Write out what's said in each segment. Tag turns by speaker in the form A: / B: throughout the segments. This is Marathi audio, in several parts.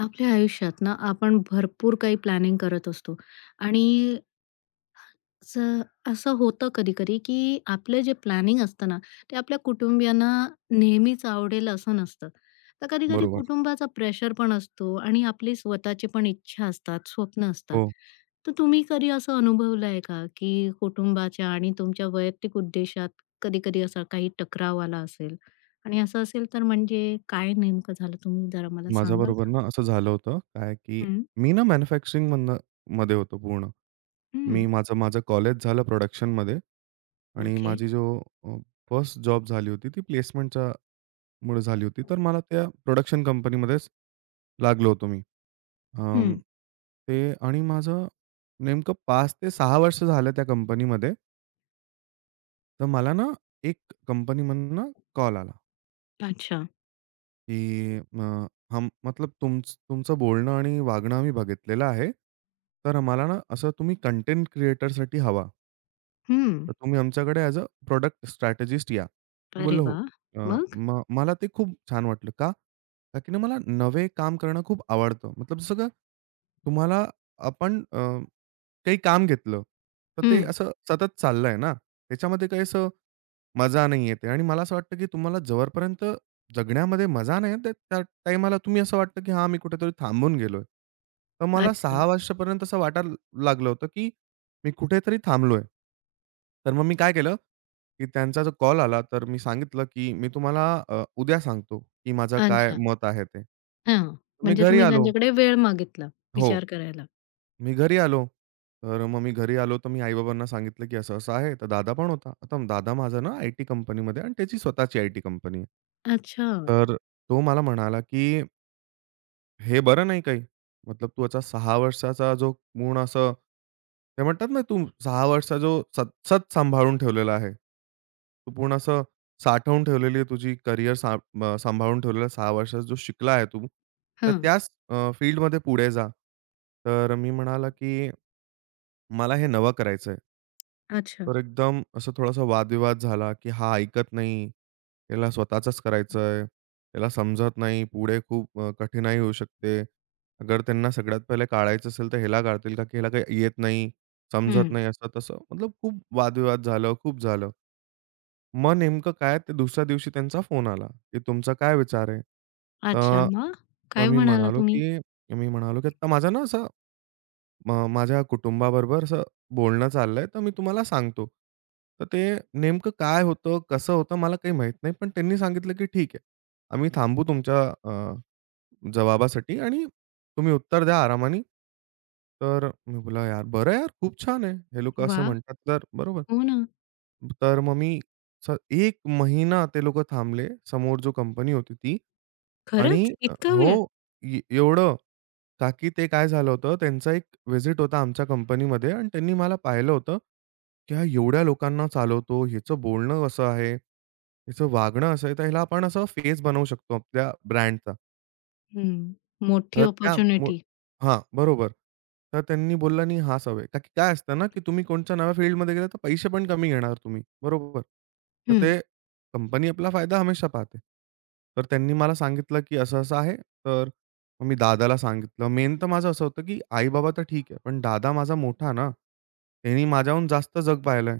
A: आपल्या आयुष्यात ना आपण भरपूर काही प्लॅनिंग करत असतो आणि स- असं होतं कधी कधी की आपलं जे प्लॅनिंग असतं ना ते आपल्या कुटुंबियांना नेहमीच आवडेल असं नसतं. तर कधी कधी
B: बरोबर.
A: कुटुंबाचा प्रेशर पण असतो आणि आपली स्वतःची पण इच्छा असतात स्वप्न असतात.
B: हो.
A: तर तुम्ही कधी असं अनुभवलं आहे का की कुटुंबाच्या आणि तुमच्या वैयक्तिक उद्देशात कधी कधी असा काही टकराव आला असेल आणि असं असेल तर म्हणजे काय नेमकं झालं तुम्ही जरा मला सांगाल
B: माझ्याबरोबर
A: का?
B: ना असं झालं होतं काय, की
A: हम्म.
B: मी ना मध्ये होतो पूर्ण. मी माझं माझं कॉलेज झालं प्रोडक्शनमध्ये आणि
A: ओके.
B: माझी जो फर्स्ट जॉब झाली होती ती प्लेसमेंटच्या मुळे झाली होती. तर मला त्या प्रोडक्शन कंपनीमध्येच लागलो होतो मी. अं,
A: हं.
B: ते आणि माझं नेमकं 5 ते 6 वर्ष झालं त्या कंपनीमध्ये. तर मला ना एक कंपनीमधनं कॉल आला.
A: अच्छा.
B: की हम मतलब तुमचं बोलणं आणि वागणं आम्ही बघितलेलं आहे. तर आम्हाला ना असं तुम्ही कंटेंट क्रिएटरसाठी हवा.
A: हं.
B: तर तुम्ही आमच्याकडे ॲज अ प्रॉडक्ट स्ट्रॅटेजिस्ट या. मी
A: अरे
B: बोललो, "हो."
A: वाह!
B: अ,
A: मग?
B: मला ते खूप छान वाटलं. का? का की ना मला नवे काम करणं खूप आवडतं. मतलब जसं का तुम्हाला आपण काही काम घेतलं, तर ते
A: हं.
B: असं सतत चाललंय ना. त्याच्यामध्ये काही असं मजा नाही येते आणि मला असं वाटतं, की तुम्हाला जोपर्यंत जगण्यामध्ये मजा नाही येत, त्या टाईमाला तुम्ही असं वाटतं, की हां, मी कुठेतरी थांबून गेलोय. तर मला
A: अच्छा.
B: 6 वाजतापर्यंत असं वाटायला लागलं होतं, की मी कुठेतरी थांबलोय. तर मग मी काय केलं, की त्यांचा जो कॉल आला, तर मी सांगितलं, की "मी तुम्हाला उद्या सांगतो, की माझं काय
A: अच्छा.
B: मत आहे ते."
A: हां.
B: मी
A: म्हणजे
B: घरी
A: तुम्ही
B: आलो.
A: त्यांच्याकडे वेळ मागितला
B: हो.
A: विचार करायला.
B: मी घरी आलो. तर मग मी घरी आलो, तर मी आई-बाबांना सांगितलं, की असं-असं आहे. तर दादा पण होता. आता दादा माझा ना आय-टी कंपनीमध्ये आणि त्याची स्वतःची आय-टी कंपनी आहे.
A: अच्छा.
B: तर तो मला म्हणाला, की "हे बरं नाही काही. मतलब तू याचा 6 वर्षाचा जो पूर्ण असं" ते म्हणतात ना, तू 6 वर्षाचा जो सत सत सांभाळून ठेवलेला आहे. तू पूर्ण असं साठवून ठेवलेली आहे तुझी सांभाळून ठेवलेला 6 वर्षाचा जो शिकला आहे तू, तर
A: हां.
B: त्याच फील्डमध्ये पुढे जा." तर मी म्हणाला, की मला हे नवं करायचंय.
A: अच्छा.
B: तर एकदम असं थोडासा वादविवाद झाला, की हा ऐकत नाही. त्याला स्वतःचंच करायचंय. त्याला समजत नाही. पुढे खूप कठीणाई होऊ शकते. अगर त्यांना सगळ्यात पहिले काढायचं असेल, तर ह्याला काढतील का, की ह्याला काही येत नाही, समजत
A: हं.
B: नाही, असं-तसं. मतलब खूप वादविवाद झालं, खूप झालं. मग नेमकं काय, ते दुसऱ्या दिवशी त्यांचा फोन आला, की तुमचा काय विचार आहे?
A: अच्छा.
B: तर
A: मग?
B: तर
A: काय
B: मी
A: म्हणाला
B: म्हणालो,
A: तुम्ही?
B: की मी म्हणालो, की "आता माझा ना असा मग माझ्या कुटुंबाबरोबर असं बोलणं चाललंय, तर मी तुम्हाला सांगतो. तर ते नेमकं काय होतं, कसं होतं मला काही माहीत नाही. पण त्यांनी सांगितलं, की "ठीक आहे. आम्ही थांबू तुमच्या अ, जवाबासाठी आणि तुम्ही उत्तर द्या आरामाने." तर मी बोलला, "यार बरं यार, खूप छान आहे. हे लोकं असं
A: वाह!
B: म्हणतात तर बरोबर."
A: हो ना.
B: तर मग मी 1 महिना ते लोकं थांबले. समोर जो कंपनी होती ती. आणि
A: खरंच? इतका
B: हो,
A: वेळ?
B: एवढं का की ते काय झालं होतं, त्यांचा एक व्हिजिट होता आमच्या कंपनीमध्ये आणि त्यांनी मला पाहिलं होतं, की हा एवढ्या लोकांना चालवतो, ह्याचं बोलणं कसं आहे, ह्याचं वागणं असं आहे, तर ह्याला आपण असा फेस बनवू शकतो आपल्या ब्रँडचा.
A: हं. मोठी
B: तर त्या मु
A: अपॉर्च्युनिटी.
B: हां, बरोबर. तर त्यांनी बोलला नाही हाच हवे. का की काय असतं ना, की तुम्ही कोणच्या नव्या फील्डमध्ये गेला तर पैसे पण कमी घेणार तुम्ही, बरोबर. तर
A: हं.
B: ते कंपनी आपला फायदा हमेशा पाहते. तर त्यांनी मला सांगितलं, की असं-असं आहे. तर मग मी दादाला सांगितलं. मेन तर माझं असं होतं, की आई-बाबा तर ठीक आहे. पण दादा माझा मोठा ना, त्यांनी माझ्याहून जास्त जग पाहिलंय.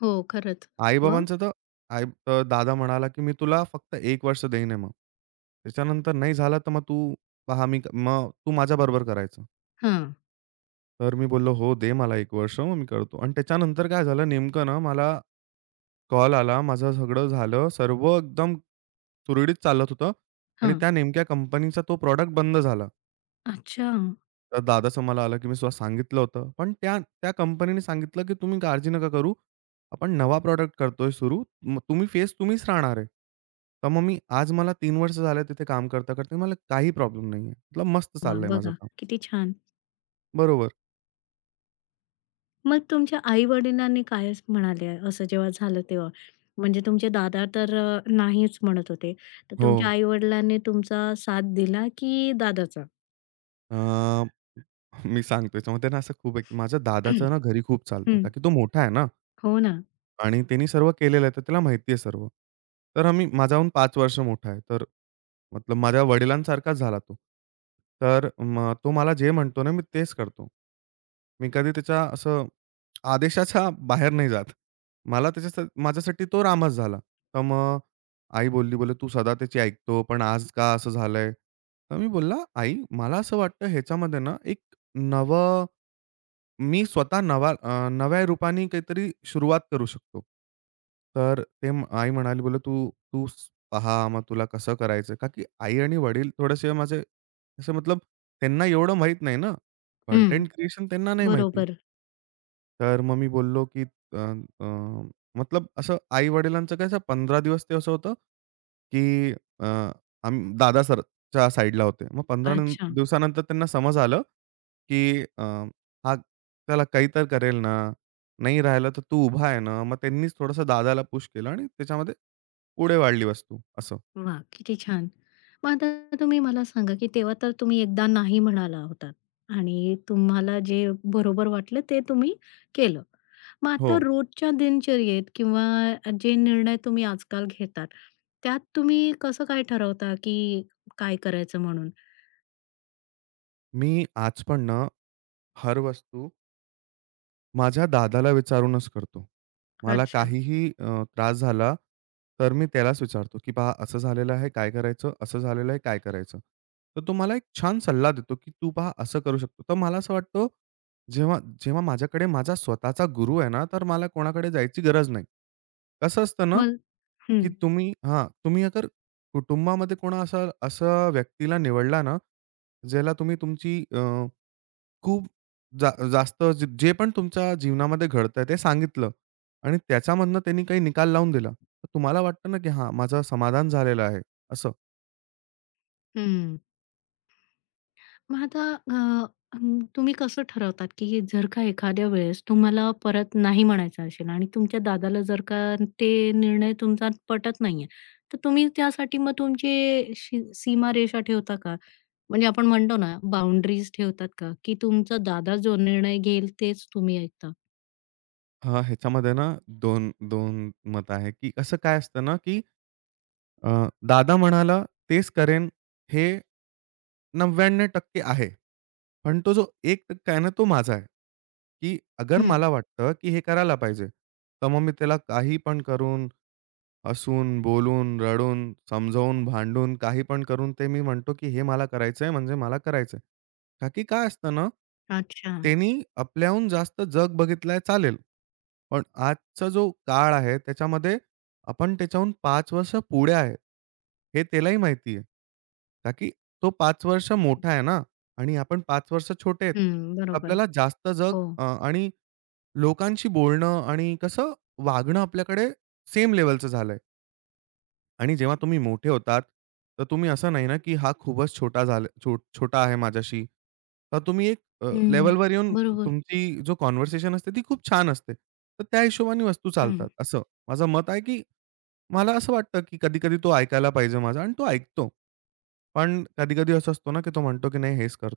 A: हो, खरंच. मग?
B: आई-बाबांचं तर आई अ, दादा म्हणाला, की "मी तुला फक्त 1 वर्ष देईन आहे मग. त्याच्यानंतर नाही झालं तर मग तू माझ्याबरोबर करायचं."
A: हां.
B: तर मी बोललो, "हो, दे मला 1 वर्ष मग मी करतो." आणि त्याच्यानंतर काय झालं नेमकं ना मला कॉल आला. माझं सगळं झालं. सर्व एकदम सुरळीत चालत होतं आणि
A: हां.
B: त्या नेमक्या कंपनीचा तो प्रॉडक्ट बंद झाला.
A: अच्छा.
B: तर दादाचं मला आलं, की मी स्वतः सांगितलं होतं. पण त्या त्या कंपनीने सांगितलं, की "तुम्ही काळजी नका करू. आपण नवा प्रॉडक्ट करतोय सुरू. मग तुम्ही फेस तुम्हीच राहणार आहे." तर मग मी आज मला 3 वर्ष झाले तिथे काम करता-करता. मला काही प्रॉब्लेम नाही आहे. मतलब मस्त
A: वाह!
B: चाललंय माझं
A: बघा
B: काम.
A: किती छान.
B: बरोबर.
A: मग तुमच्या आई-वडिलांनी काय म्हणाले असं जेव्हा झालं तेव्हा? म्हणजे तुमचे दादा तर नाहीच म्हणत होते. तर
B: हो.
A: तुमच्या आई-वडिलांनी तुमचा साथ दिला की दादाचा?
B: अ, मी सांगतो याच्यामध्ये ना असं खूप आहे, की माझ्या
A: हं.
B: दादाचं ना घरी खूप चालतं. का की तो मोठा आहे ना.
A: हो ना.
B: आणि त्यांनी सर्व केलेलं आहे, तर त्याला माहिती आहे सर्व. तर आम्ही माझ्याहून 5 वर्ष मोठा आहे. तर मतलब माझ्या वडिलांसारखाच झाला तो. तर मग तो मला जे म्हणतो ना, मी तेच करतो. मी कधी त्याच्या असं आदेशाच्या बाहेर नाही जात. मला त्याच्यासा माझ्यासाठी तो रामच झाला. तर मग आई बोलली, "बोले तू सदा त्याची ऐकतो, पण आज का असं झालंय?" तर मी बोलला, "आई, मला असं वाटतं ह्याच्यामध्ये ना एक नवं" मी स्वतः नवा नव्या रूपाने काहीतरी सुरुवात करू शकतो. तर आई म्हणाली, "बोलले तू तू स- पहा, मग तुला कसं करायचं?" का की आई आणि वडील थोडेसे माझे असं मतलब त्यांना एवढं माहीत नाही ना.
A: हं.
B: कंटेंट क्रिएशन त्यांना नाही माहिती.
A: बरोबर.
B: तर मग मी बोललो, की अ, अ, मतलब असं आई-वडिलांचं कसं 15 दिवस ते असं होतं, की अ, आम्ही दादा सरच्या साइडला होते. मग 15
A: अच्छा.
B: दिवसानंतर त्यांना समज आलं की हा त्याला काही तर करेल ना, नाही राहिलं तर तू उभा आहे ना. मग त्यांनीच थोडंसं दादाला पुश केलं आणि त्याच्यामध्ये पुढे वाढली वस्तू असं.
A: वा, किती छान. मग आता तुम्ही मला सांगा, की तेव्हा तर तुम्ही एकदा नाही म्हणाला होतात आणि तुम्हाला जे बरोबर वाटलं ते तुम्ही केलं. मग आता
B: हो.
A: रोजच्या दिनचर्येत किंवा जे निर्णय तुम्ही आजकाल घेतात, त्यात तुम्ही कसं काय ठरवता, की काय करायचं म्हणून?
B: मी आज पण ना हर वस्तू माझ्या दादाला विचारूनच करतो. मला
A: अच्छा.
B: काहीही त्रास झाला, तर मी त्यालाच विचारतो, की "पहा असं झालेलं आहे, काय करायचं? असं झालेलं आहे, काय करायचं?" तर तो मला एक छान सल्ला देतो, की "तू पहा असं करू शकतो." तर मला असं वाटतं, जेव्हा जेव्हा माझ्याकडे माझा स्वतःचा गुरु आहे ना, तर मला कोणाकडे जायची गरज नाही. कसं असतं ना,
A: मग हं.
B: की तुम्ही हां, तुम्ही अगर कुटुंबामध्ये कोणा असा असा व्यक्तीला निवडला ना, ज्याला तुम्ही तुमची खूप जास्त जे जे पण तुमच्या जीवनामध्ये घडतंय ते सांगितलं आणि त्याच्यामधनं त्यांनी काही निकाल लावून दिला. तर तुम्हाला वाटतं ना, की हां, माझं समाधान झालेलं आहे, असं?
A: हं. मग आता अ, तुम्ही कसं ठरवतात, की जर का एखाद्या वेळेस तुम्हाला परत नाही म्हणायचं असेल आणि तुमच्या दादाला जर का ते निर्णय तुमचा पटत नाहीये, तर तुम्ही त्यासाठी मग तुमची सीमारेषा ठेवता का? म्हणजे आपण म्हणतो ना, बाउंडरीज ठेवतात का? की तुमचा दादा जो निर्णय घेईल तेच तुम्ही ऐकता?
B: हां, ह्याच्यामध्ये ना दोन 2 मत आहे, की असं काय असतं ना, की अ, दादा म्हणाला तेच करेन हे 99% आहे. पण तो जो 1% आहे ना, तो माझा आहे, की अगर
A: हं.
B: मला वाटतं, की हे करायला पाहिजे, तर मग मी त्याला काही पण करून हसून, बोलून, रडून, समजावून, भांडून, काही पण करून ते मी म्हणतो, की हे मला करायचंय म्हणजे मला करायचंय. का की काय असतं ना,
A: अच्छा.
B: त्यांनी आपल्याहून जास्त जग बघितलंय चालेल. पण आजचा जो काळ आहे त्याच्यामध्ये आपण त्याच्याहून 5 वर्ष पुढे आहे. हे त्यालाही माहिती आहे. का की तो 5 वर्ष मोठा आहे ना आणि आपण 5 वर्ष छोटे आहेत.
A: हं. बरोबर.
B: आपल्याला जास्त जग
A: हो.
B: आणि लोकांशी बोलणं आणि कसं वागणं आपल्याकडे सेम लेव्हलचं झालंय. आणि जेव्हा तुम्ही मोठे होतात, तर तुम्ही असं नाही ना, की हा खूपच छोटा झाला छोटा आहे माझ्याशी. तर तुम्ही एक
A: हं.
B: लेव्हलवर येऊन
A: बरोबर.
B: तुमची जो कन्व्हर्सेशन असते ती खूप छान असते. तर त्या हिशोबाने वस्तू
A: हं.
B: चालतात. असं माझं मत आहे, की मला असं वाटतं, की कधी-कधी तो ऐकायला पाहिजे माझा आणि तो ऐकतो. पण कधी-कधी असं असतो ना, की तो म्हणतो, की "नाही हेच कर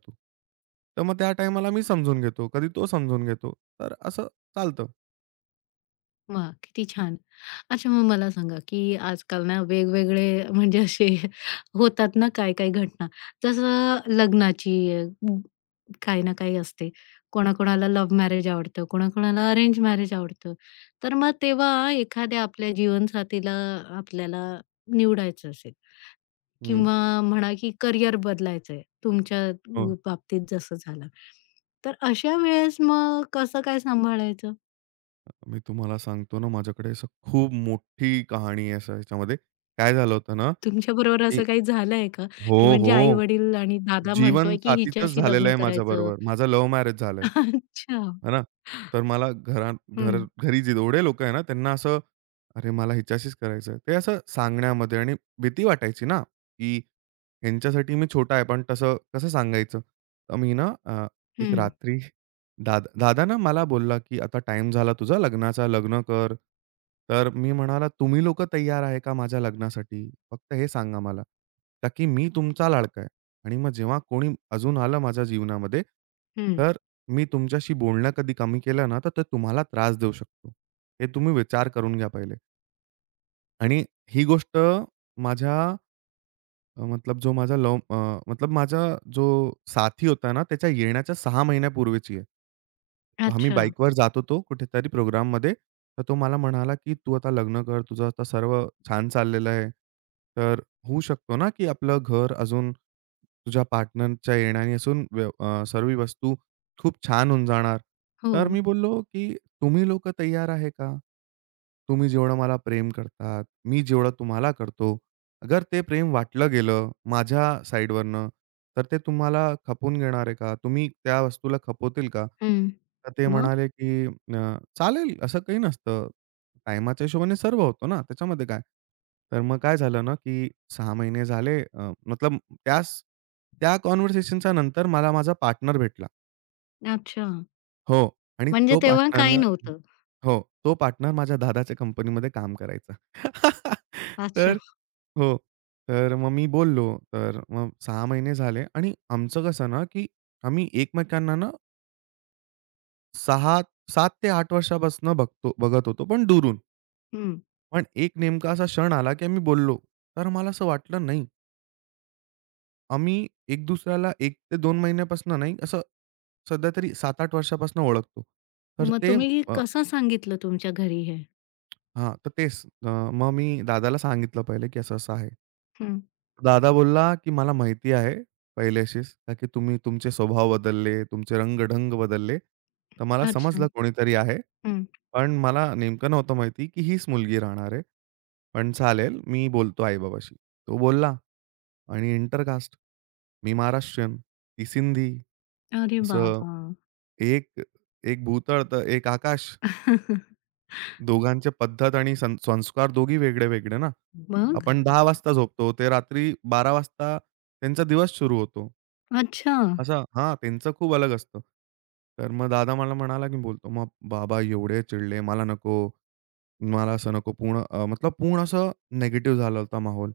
B: तर मग त्या टाईमाला मी समजून घेतो. कधी तो समजून घेतो. तर असं चालतं.
A: वाह! किती छान. अच्छा, मग मला सांगा, की आजकाल ना वेगवेगळे म्हणजे असे होतात ना काही-काही घटना. जसं लग्नाची ग- काही ना काही असते. कोणाकोणाला लव्ह मॅरेज आवडतं, कोणाकोणाला अरेंज मॅरेज आवडतं. तर मग तेव्हा एखाद्या आपल्या जीवनसाथीला आपल्याला निवडायचं असेल
B: हं.
A: किंवा म्हणा की करियर बदलायचंय तुमच्या
B: हो.
A: बाबतीत जसं झालं. तर अशा वेळेस मग कसं काय सांभाळायचं?
B: मी तुम्हाला सांगतो ना, माझ्याकडे असं खूप मोठी कहाणी आहे असं याच्यामध्ये. काय झालं होतं ना,
A: तुमच्याबरोबर
B: की
A: असं काही झालंय का?
B: हो,
A: की म्हणजे
B: हो.
A: आई-वडील आणि दादा
B: जीवन
A: म्हणतोय, की
B: साथीचंच
A: हिच्याशी
B: झालेलं
A: लग्न
B: आहे
A: करायचं?
B: माझ्याबरोबर. माझं लव्ह मॅरेज झालंय.
A: अच्छा.
B: आहे ना? तर मला घरात
A: हं,
B: घरी जेवढे लोकं आहे ना, त्यांना असं, "अरे, मला हिच्याशीच करायचं आहे." ते असं सांगण्यामध्ये आणि भीती वाटायची ना, की ह्यांच्यासाठी मी छोटा आहे, पण तसं कसं सांगायचं? तर मी ना एक
A: हं,
B: रात्री दादा दादा ना मला बोलला, की "आता टाईम झाला तुझा लग्नाचा, लग्न कर." तर मी म्हणाला, "तुम्ही लोकं तयार आहे का माझ्या लग्नासाठी? फक्त हे सांगा मला, का की मी तुमचा लाडका आहे." आणि मग जेव्हा कोणी अजून आलं माझ्या जीवनामध्ये,
A: हं.
B: तर मी तुमच्याशी बोलणं कधी कमी केलं ना, तर ते तुम्हाला त्रास देऊ शकतो. हे तुम्ही विचार करून घ्या पहिले. आणि ही गोष्ट माझ्या मतलब जो माझा लव्ह मतलब माझा जो साथी होता ना, त्याच्या येण्याच्या 6 महिन्यापूर्वीची आहे. आम्ही
A: अच्छा.
B: बाईकवर जात होतो कुठेतरी प्रोग्राममध्ये. तर तो मला म्हणाला, की "तू आता लग्न कर. तुझं आता सर्व छान चाललेलं आहे. तर होऊ शकतो ना, की आपलं घर अजून तुझ्या पार्टनरच्या येण्याने असून सर्व वस्तू खूप छान होऊन जाणार."
A: हो.
B: तर मी बोललो, की "तुम्ही लोकं तयार आहे का? तुम्ही जेवढं मला प्रेम करतात, मी जेवढं तुम्हाला करतो." अगर ते प्रेम वाटलं गेलं माझ्या साइडवरनं, तर ते तुम्हाला खपून घेणार आहे का? तुम्ही त्या वस्तूला खपवतील का?
A: हं.
B: तर ते
A: मग?
B: म्हणाले, की "चालेल, असं काही नसतं. टायमाच्या हिशोबाने सर्व होतो ना, त्याच्यामध्ये काय?" तर मग काय झालं ना, की 6 महिने झाले मतलब त्याच त्या कन्व्हर्सेशनच्या नंतर मला माझा पार्टनर भेटला.
A: अच्छा.
B: हो आणि
A: म्हणजे
B: तो
A: तेव्हा काही
B: पार्टनर
A: नव्हतं.
B: हो. तो पार्टनर माझ्या दादाच्या कंपनीमध्ये काम करायचा. तर
A: अच्छा.
B: हो. तर मग मी बोललो. तर मग 6 महिने झाले आणि आमचं कसं ना, की आम्ही एकमेकांना ना 6 7 ते 8 वर्षापासून बघत होतो, पण दुरून.
A: हं.
B: पण एक नेमका असा क्षण आला, की आम्ही बोललो. तर मला असं वाटलं नाही. आम्ही एक दुसऱ्याला 1 ते 2 महिन्यापासून नाही, असं सध्या तरी 7-8 वर्षापासून ओळखतो. तर
A: मग
B: ते
A: तुम्ही कसं सांगितलं तुमच्या घरी हे?
B: हां. तर तेच. मग मी दादाला सांगितलं पहिले, की असं-असं आहे.
A: हं.
B: दादा बोलला, की "मला माहिती आहे पहिल्याशीच, का की तुम्ही तुमचे स्वभाव बदलले, तुमचे रंग-ढंग बदलले. तर मला
A: अच्छा.
B: समजलं कोणीतरी आहे.
A: हं.
B: पण मला नेमकं नव्हतं माहिती, की हीच मुलगी राहणार आहे. पण चालेल, मी बोलतो आई-बाबाशी." तो बोलला आणि इंटरकास्ट. मी महाराष्ट्रीयन, ती सिंधी,
A: अरे
B: असं
A: बाबा!
B: एक एक भूतळ तर एक आकाश. दोघांच्या पद्धत आणि संस्कार दोघी वेगळे-वेगळे ना.
A: मग?
B: आपण 10:00 वाजता झोपतो, ते रात्री 12:00 वाजता त्यांचा दिवस सुरू होतो.
A: अच्छा.
B: असं हां, त्यांचं खूप अलग असतं. तर मग दादा मला म्हणाला, की बोलतो, "मग बाबा एवढे चिडले, मला नको." मला असं नको पूर्ण मतलब पूर्ण असं निगेटिव्ह झाला होता माहोल.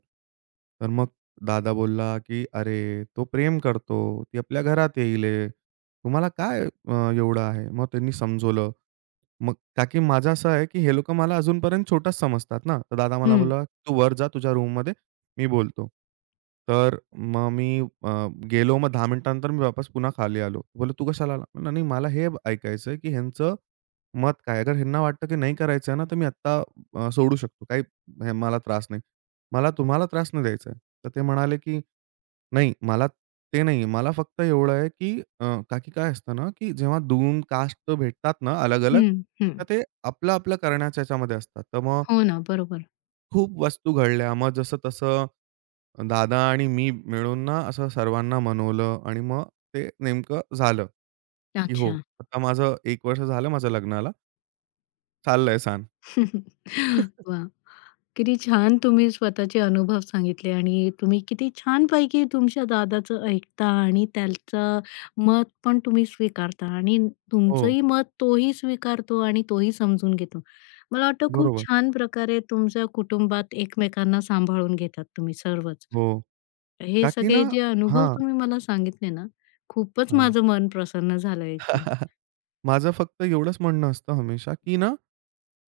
B: तर मग दादा बोलला, की "अरे, तो प्रेम करतो. ती आपल्या घरात येईल आहे. तुम्हाला काय एवढं आहे?" मग त्यांनी समजवलं. मग का की माझं असं आहे, की हे लोकं मला अजूनपर्यंत छोटाच समजतात ना. तर दादा मला
A: हं,
B: बोलला, "तू वर जा तुझ्या रूममध्ये. मी बोलतो." तर मग मी गेलो. मग 10 मिनिटानंतर मी वापस पुन्हा खाली आलो. बोललो, "तू कशाला आला?" म्हणला, "नाही, मला हे ऐकायचं आहे, की ह्यांचं" मत काय? अगर ह्यांना वाटतं की नाही करायचं आहे ना, तर मी आत्ता सोडू शकतो. काही हे मला त्रास नाही. मला तुम्हाला त्रास नाही द्यायचा आहे. तर ते म्हणाले की "नाही, मला ते नाही मला फक्त एवढं आहे की का की काय असतं ना, की जेव्हा 2 कास्ट भेटतात ना अलग-अलग,
A: हं, हं.
B: तर ते आपलं-आपलं करण्याच्या ह्याच्यामध्ये असतात. तर मग
A: हो ना, बरोबर.
B: खूप वस्तू घडल्या. मग जसं-तसं दादा आणि मी मिळून ना असं सर्वांना मनवलं आणि मग ते नेमकं झालं, की हो.
A: अच्छा.
B: आता माझं 1 वर्ष झालं माझ्या लग्नाला. चाललंय सांग."
A: वाह! किती छान तुम्ही स्वतःचे अनुभव सांगितले आणि तुम्ही किती छानपैकी तुमच्या दादाचं ऐकता आणि त्याचं मत पण तुम्ही स्वीकारता आणि
B: हो.
A: तुमचंही मत तोही स्वीकारतो आणि तोही समजून घेतो. मला वाटतं खूप
B: बरोबर.
A: छान प्रकारे तुमच्या कुटुंबात एकमेकांना सांभाळून घेतात तुम्ही सर्वच.
B: हो.
A: हे
B: का की ना
A: सगळे जे अनुभव
B: हां,
A: तुम्ही मला सांगितले ना, खूपच
B: हां.
A: माझं मन प्रसन्न झालं ऐकून.
B: माझं फक्त एवढंच म्हणणं असतं हमेशा, की ना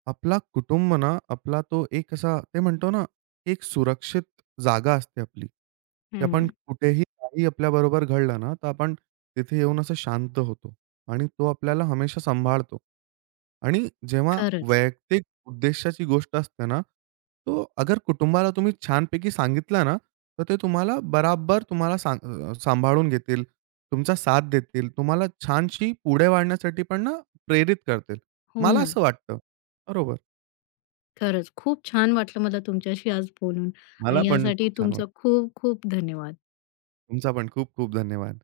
B: आपला कुटुंब ना, आपला तो एक असा ते म्हणतो ना, एक सुरक्षित जागा असते आपली, की आपण
A: हं.
B: कुठेही काही आपल्याबरोबर घडलं ना, तर आपण तिथे येऊन असं शांत होतो आणि तो आपल्याला हमेशा सांभाळतो. आणि जेव्हा
A: खरंच.
B: वैयक्तिक उद्देशाची गोष्ट असते ना, तो अगर कुटुंबाला तुम्ही छानपैकी सांगितलं ना, तर ते तुम्हाला बराबर सांभाळून घेतील, तुमचा साथ देतील, तुम्हाला छानशी पुढे वाढण्यासाठी पण ना, प्रेरित करतील.
A: हो
B: मला
A: ना.
B: असं वाटतं. बरोबर.
A: खरंच खूप छान वाटलं मला तुमच्याशी आज बोलून
B: मला
A: आणि
B: पण
A: यासाठी
B: खूप छान
A: तुमचा
B: वाटलं.
A: खूप खूप धन्यवाद.
B: तुमचा पण खूप खूप धन्यवाद.